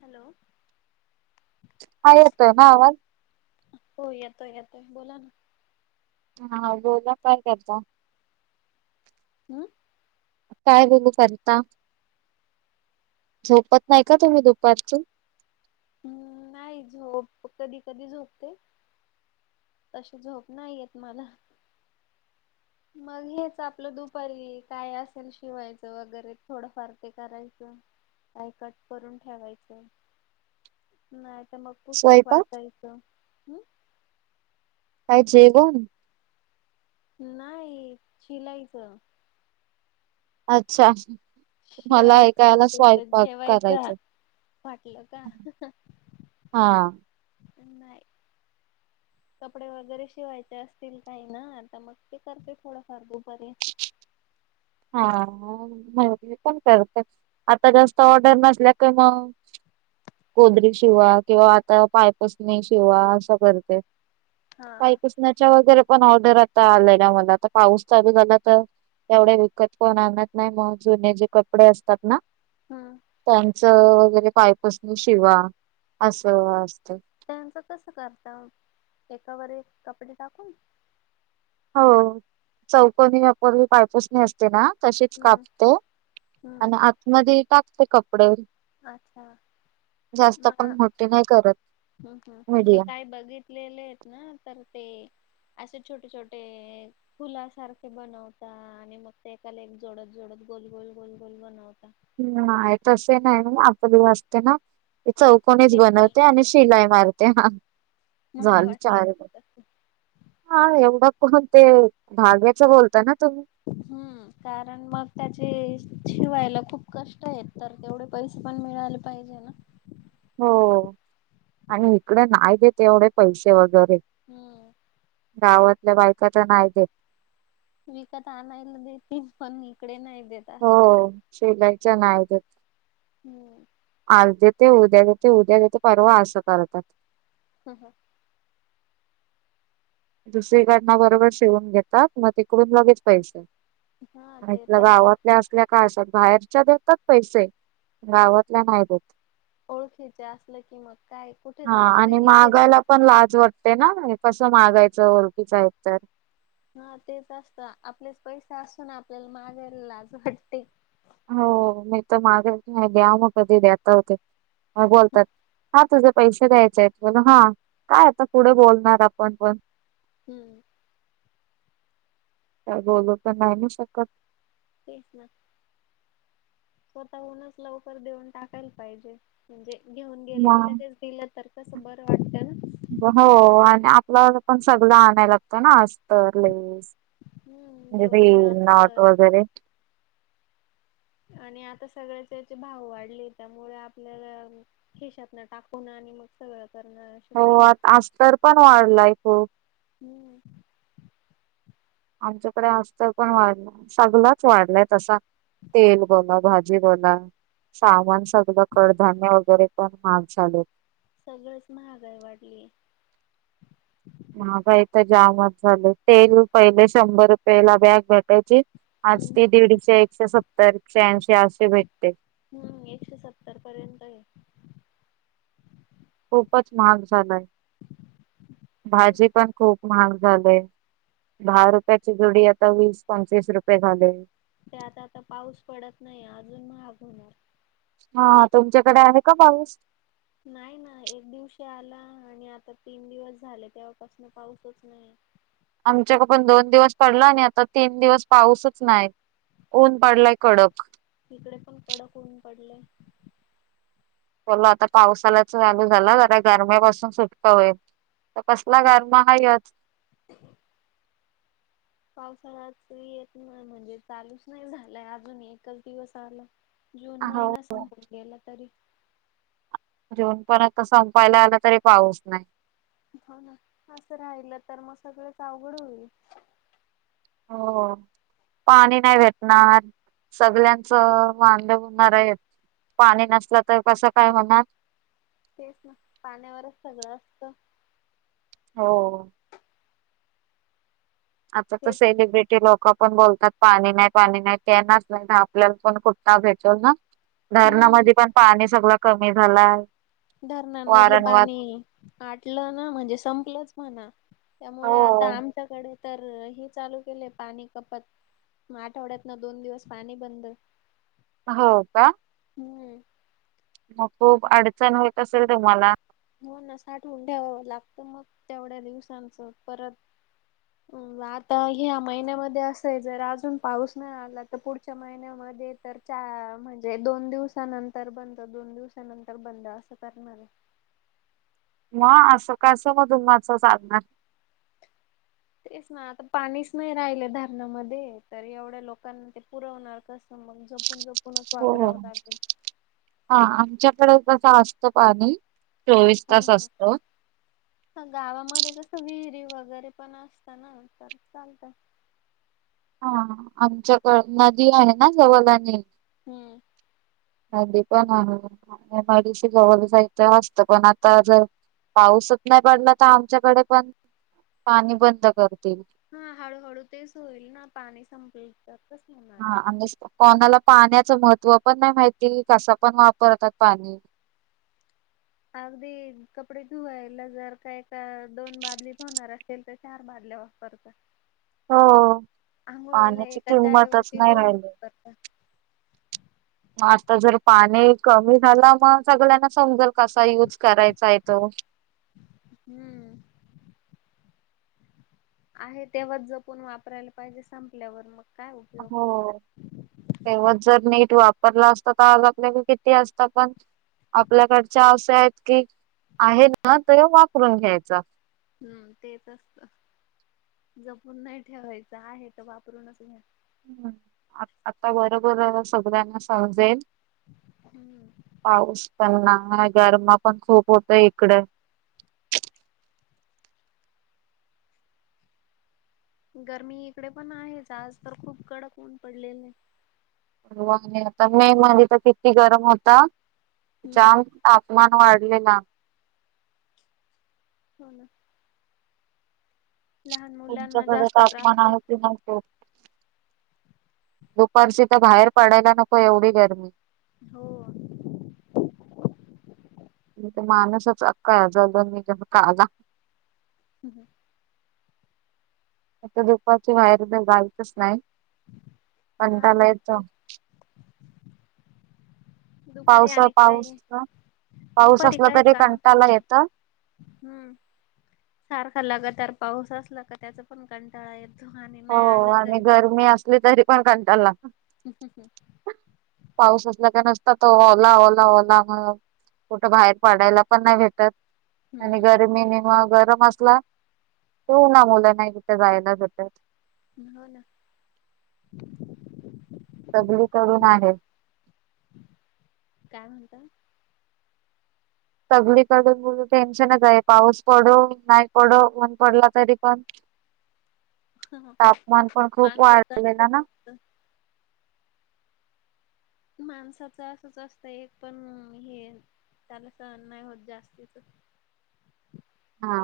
Hello. हा येतोय हा वा. हो येतोय येतोय बोला ना. हा बोल काय करता. हम. काय बोलू करता झोपत नाही का तुम्ही दुपारचीून हम्म नाही झोप कधी कधी झोपते. तशी झोप नाही येत मला मग हेच आपलं दुपारी काय असेल शिवायचं, वगैरे थोडंफार ते करायचं. काय कट करून ठेवायचं. नाही तर मग पुस्तक स्वयंपाक? वाचायचं. काय जेवण. नाही शिलाईचं. अच्छा. मला शिवायच ऐकायला फेर तर स्वयंपाक जेवायच. करायचं. वाटलं का हा नाही. कपडे वगैरे शिवायचे असतील काही ना आता मग ते करते थोडंफार दुपारी हा म्ह पण करते, आता जास्त ऑर्डर नसल्या का मग कोदरी शिवा किंवा आता पायपस नाही शिवा असं करते हा पायपस च्या वगैरे पण ऑर्डर आता आलाय ना मला आता पाऊस चालू झाला तर तेवढ्या त कोण आणत नाही मग जुने जे कपडे असतात ना. हम्म. त्यांचं वगैरे पायपसून शिवा असं असत. त्यांचं कस करता एकावर कपडे टाकून हो चौकोणी अपुरी पायपसणी असते. असते ना तशीच हम्म कापतो. हम्म आणि आतमधी टाकते कपडे अच्छा म जास्त पण मोठी नाही करत हम हम मी मीडियम. काय बघितलं. कापलेले आहेत ना तर ते असे छोटे छोटे फुलासारखे बनवता आणि मग ते एकाला एक जोडत जोडत गोल गोल गोलगोल बनवता. ह् आहे तसं नाही ना आप दि वा असते ना. असं चौकनेच सिम्पल बनवते आणि वाले शिलाई मारते हा मला झालं वाटलं चारज ते तसं. हा एवढं कोण ते भाग्याच बोलता ना तुम्ही हम्म कारण मग त्याचे शिवायला खूप कष्ट आहेत तर तेवढे पैसे पण मिळाला पाहिजे ना हो आणि इकडे नाही देत एवढे पैशे वगैरे हम गावातल्या बायका त नाय देत विकत आणायला देतील पण इकडे नाही देत असं हो शिलाईच्या नाय देत हम आज देते उद्या देते उद्या देते परवा अस करतात हा, हा दुसरीकडन बरोबर शिवून घेतात म तिकडून लगेच पैसे हा ह्या ते हितल्या तर आहे गावातल्या असल्या का आशा बाहेरच्या देतात पैसे गावातल्या नाही देत ओळखीच्या असल की मग काय कुठे हा जाणार आहे आणि इथेच मागायला पण लाज वाटते ना कसं मागायचं ओळखीच आहेत तर हा तेच असतं आपलेच पैसे असून आपल्याला मागायला लाज वाटते हो मी तर मागताच नाही द्या म कधी देताव ते म बोलतात हा तुझं पैसे द्यायचे आहेत होना हा काय आता पुढे बोलणार आपण पण हम काय बोलू पण नाही ना शकत तेच ना स्वतःहूनच लवकर देऊन टाकायला पाहिजे म्हणजे घेऊन गेले मग. लगेच दिलं तर कसं बरं वाटत ना हो आणि आपल्याला पण सगळ आणायला लागतं ना अस्तर, लेस हम्म दोरे रिबीन, नॉट अस्तर वगैरे आणि आता सगळ्याचे हेचे भाव वाढले त्यामुळे आपल्याला खीशातन टाकून आणि मग सगळं करणं हो शक्य नाही. आता अस्तर पण वाढलाय खूप हम आमच्याकडे अस्तर पण वाढलं सगळंच वाढलाय तसा तेल बोला भाजी बोला सामान सगळं कडधान्य वगैरे पण महाग झालेत सगळच महागाई वाढलीय महागाई तर जामच झालीय तेल पहिले शंभर रूपयेला बॅग भेटा यची आज हम्म. ती दीडशे, एकशे सत्तर, एकशे ऐंशी अशीे भेटते हम एकशे सत्तर पर्यंत आहे खूपच महाग झालय, भाजी पण खूप महाग झालय दहा रुपयाची जुडी आता वीस पंचवीस रुपये झालीय त्यात आता पाऊस पडत नाही अजून महाग होणार हा तुमच्याकडे आहे का पाऊस नाही ना एक दिवशी आला आणि आता तीन दिवस झाले तेव्हापासन पाऊसच नाय आमच्याकडे पण दोन दिवस पडला आणि आता तीन दिवस पाऊसच नाही ऊन पडलय कडक इकडे पण कडक ऊन पडलंय बोल आता पावसालाच चालू झाला जरा गरमीपासून सुटका होईल तर कसला गरम आहेत [inaudible] पावसाळ्यात येत नाय म्हणजे चालूच नाही झालंय अजून एकच दिवस आला जून हो महिना संपून गेला तरी जून पण आता संपायला आला, तरी पाऊस नाय. होना असं राहिलं तर म सगळंच अवघड होईल. हो. पाणी नाही भेटणार, सगळ्यांचं वांद हुनार येत. पाणी नसलं तर कसं काय होणार? तेच ना पाण्यावरच सगळं असतं. हो. आता तर शेत सेलिब्रिटी लोक पण बोलतात पाणी नाही, पाणी नाही तेनाच नाही तर आपल्याला पण [unintelligible] भेटल ना. हम्म धरणामध्ये पण पाणी सगळ कमी झालाय. धरणांमधल वारंवार पाणी आटलं ना, म्हणजे संपलंच म्हणा. त्यामुळे आता हो आमच्याकडे तर हे चालू केलय पाणी कपात. मग आठवड्यातन दोन दिवस पाणी बंद. हो का? हम्. मग खूप अडचण होत असेल तुम्हाला? हो ना साठवून ठेवावं लागतं, मग तेवढ्या दिवसांचं परत [inaudible] आता ह्या महिन्यामध्ये असये, जर अजून पाऊस नाही आला तर पुढच्या महिन्यामध्ये तर चा म्हणजे दोन दिवसानंतर बंद, दोन दिवसानंतर बंद असं करणार आहे. म असं कासं मधून माझं साधणार? तेच ना आता पाणीच नाही राहिलं, धरणामध्ये तर एवढ्या लोकांना ते पुरवणार कस? मग जपूण जपू हो हो आमच्याकड तस असत पाणी. चोवीस हम तास हम. असतं ह गावामध्ये कसं विहिरी वगैरे पण असतं ना, तर चालतय. हा आमच्याक नदी आहे ना जवळ आणि हम्म. [unintelligible] हदी पण आहे मडीशी जवळ जायचं वात पण [unintelligible] आता जर [unintelligible] पाऊसच नाही पडला, तर आमच्याकडे पण पाणी बंद करतील. हम हळूहळू तेच होईल ना, पाणी संपल तस [unintelligible] हा आणि कोणाला पाण्याचं महत्त्व पण नाही माहिती, कस पण वापरतात पाणी. अगदी कपडे धुवायला जर काय का दोन बादली होणार अस सेल तर चार बादल्या वापरता. हो पाण्याची एकाच्या किंमतच ऐवजी नाही दोन राहिली. वापरतात. म आता जर पाणी कमी झाला, मग सगळ्यांना समजल. कसा युज करायचा? आहे तो हम्म. आहे तेव्हाच जपून वापरायला पाहिजे, संपल्यावर मग काय उपयोग. हो. तेव्हाच जर नीट वापरलं असत, तर आज आपल्याक किती असतं पण आपल्याकडच्या अस आहेत कि, आहे ना तर वापरून घ्यायचा. हम्म तेच असत, जपून नाही ठेवायचं, आहे तर वापरूनच घ्या. हम् आता बरोबर सगळ्यांना समजेल हम्म. पाऊस पडला नाय, गरम पण खूप होतय इकड. गरमी इकडे पण आहेच, आज तर खूप कडक ऊन पडलेलय. मोस्टली मे मध्ये तर किती गरम होत? त्याच्या हम्म. तापमान वाढलेला हो ना लहान मुलांना तुमच्याकडे जास्त तापमान त्रास होतो. आहे कि नाही? खूप दुपारची तर बाहेर पडायला नको एवढी गरमी. हो माणूसच अक्का [unintelligible] या ज दो म जे काला हम्म आता दुपारची बाहेर तर जायचच नाही. हा कंटाला येतो दुपारी दुपारी पावस आणि काय पाऊस पाऊस दुपारी असला काय तरी काम पण कंटाला नाही. येत हो हम्म सारखा लागदार तर पाऊस असला का त्याच पण कंटाळा येतो आणि नाही आलं तरी पण मी असले तरी पण कंटालला. ह [inaudible] पाऊस असला का नसता तो ओला ओला ओला कुठं बाहेर पाडायला पण नाही भेटत आणि हम्म. गरमीने गरम अस हो ना ऊण्हामुळ नाही तिथं जायला जमतं. हो ना सगली करुन आहेत काय म्हणता? सगळीकडून टेन्शनच आहे पाऊस पडो नाही पडो नाही पडला तरी पण तापमान पण खूप वाढले ना. ह [inaudible] माणसाच असच असतं एक पण हे त्याला सहन नाही होत जास्तीच. हा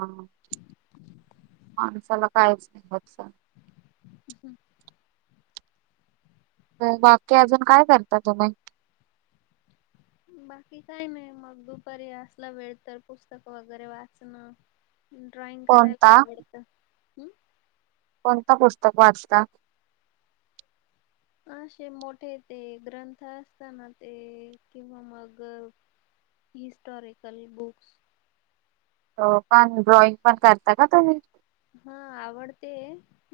माणसाला काहीच नाही ह [inaudible] बाकी अजून काय करता तुम्ही? बाकी काही नाही मग दुपारी असला वेळ तर पुस्तक वगैरे वाचणं. ड्रॉइंग करायला कोणता आवडतं. कोणता पुस्तक वाचता? असे मोठे ते ग्रंथ असताना ते किंवा मग हिस्टॉरिकल बुक्स [unintelligible] पण ड्रॉइंग पण करता का तुम्ही? हा आवडते.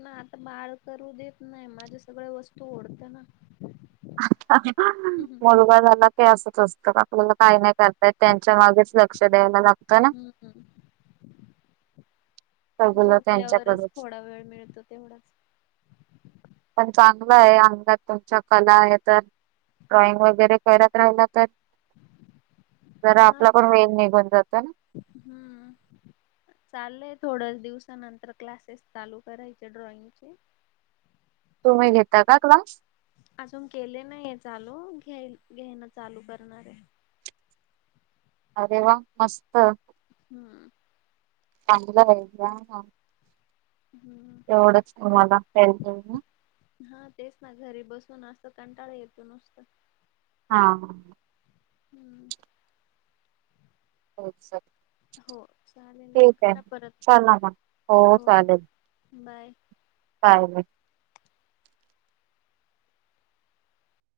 ना आता बाळ करू देत नाही माझ्या सगळ वस्तू ओढत ना. हम्म मुलगा झाला की असच असतं आपल्याला काही नाही करता तर त्यांच्या मागेच लक्ष द्यायला लागतं ना. ह सगळं झोपल्यावरच त्यांच्याकडेच थोडा वेळ मिळतो तेवढाच. पण चांगलं आहे अंगात तुमच्या कला आहे तर ड्रॉइंग वगैरे करत राहिला तर जरा हा आपला पण वेळ निघून जातो ना. हम्म चालय थोड्या दिवसानंतर क्लासेस चालू करायचे ड्रॉइंगचे. तुम्ही घेता का क्लास? अजून केले नाहीये चालू घ घेणं चालू करणारे. अरे वा मस्त हम्म चांगला आहे हां हम्म एवढंच तुम्हाला [unintelligible] हा तेच ना घरी बसून असं कंटाळा येतो नुसतं. हा ह. हम्म! हो सर. हो चालेल करा परत, चला मग हो चालेल बाय! [unintelligible]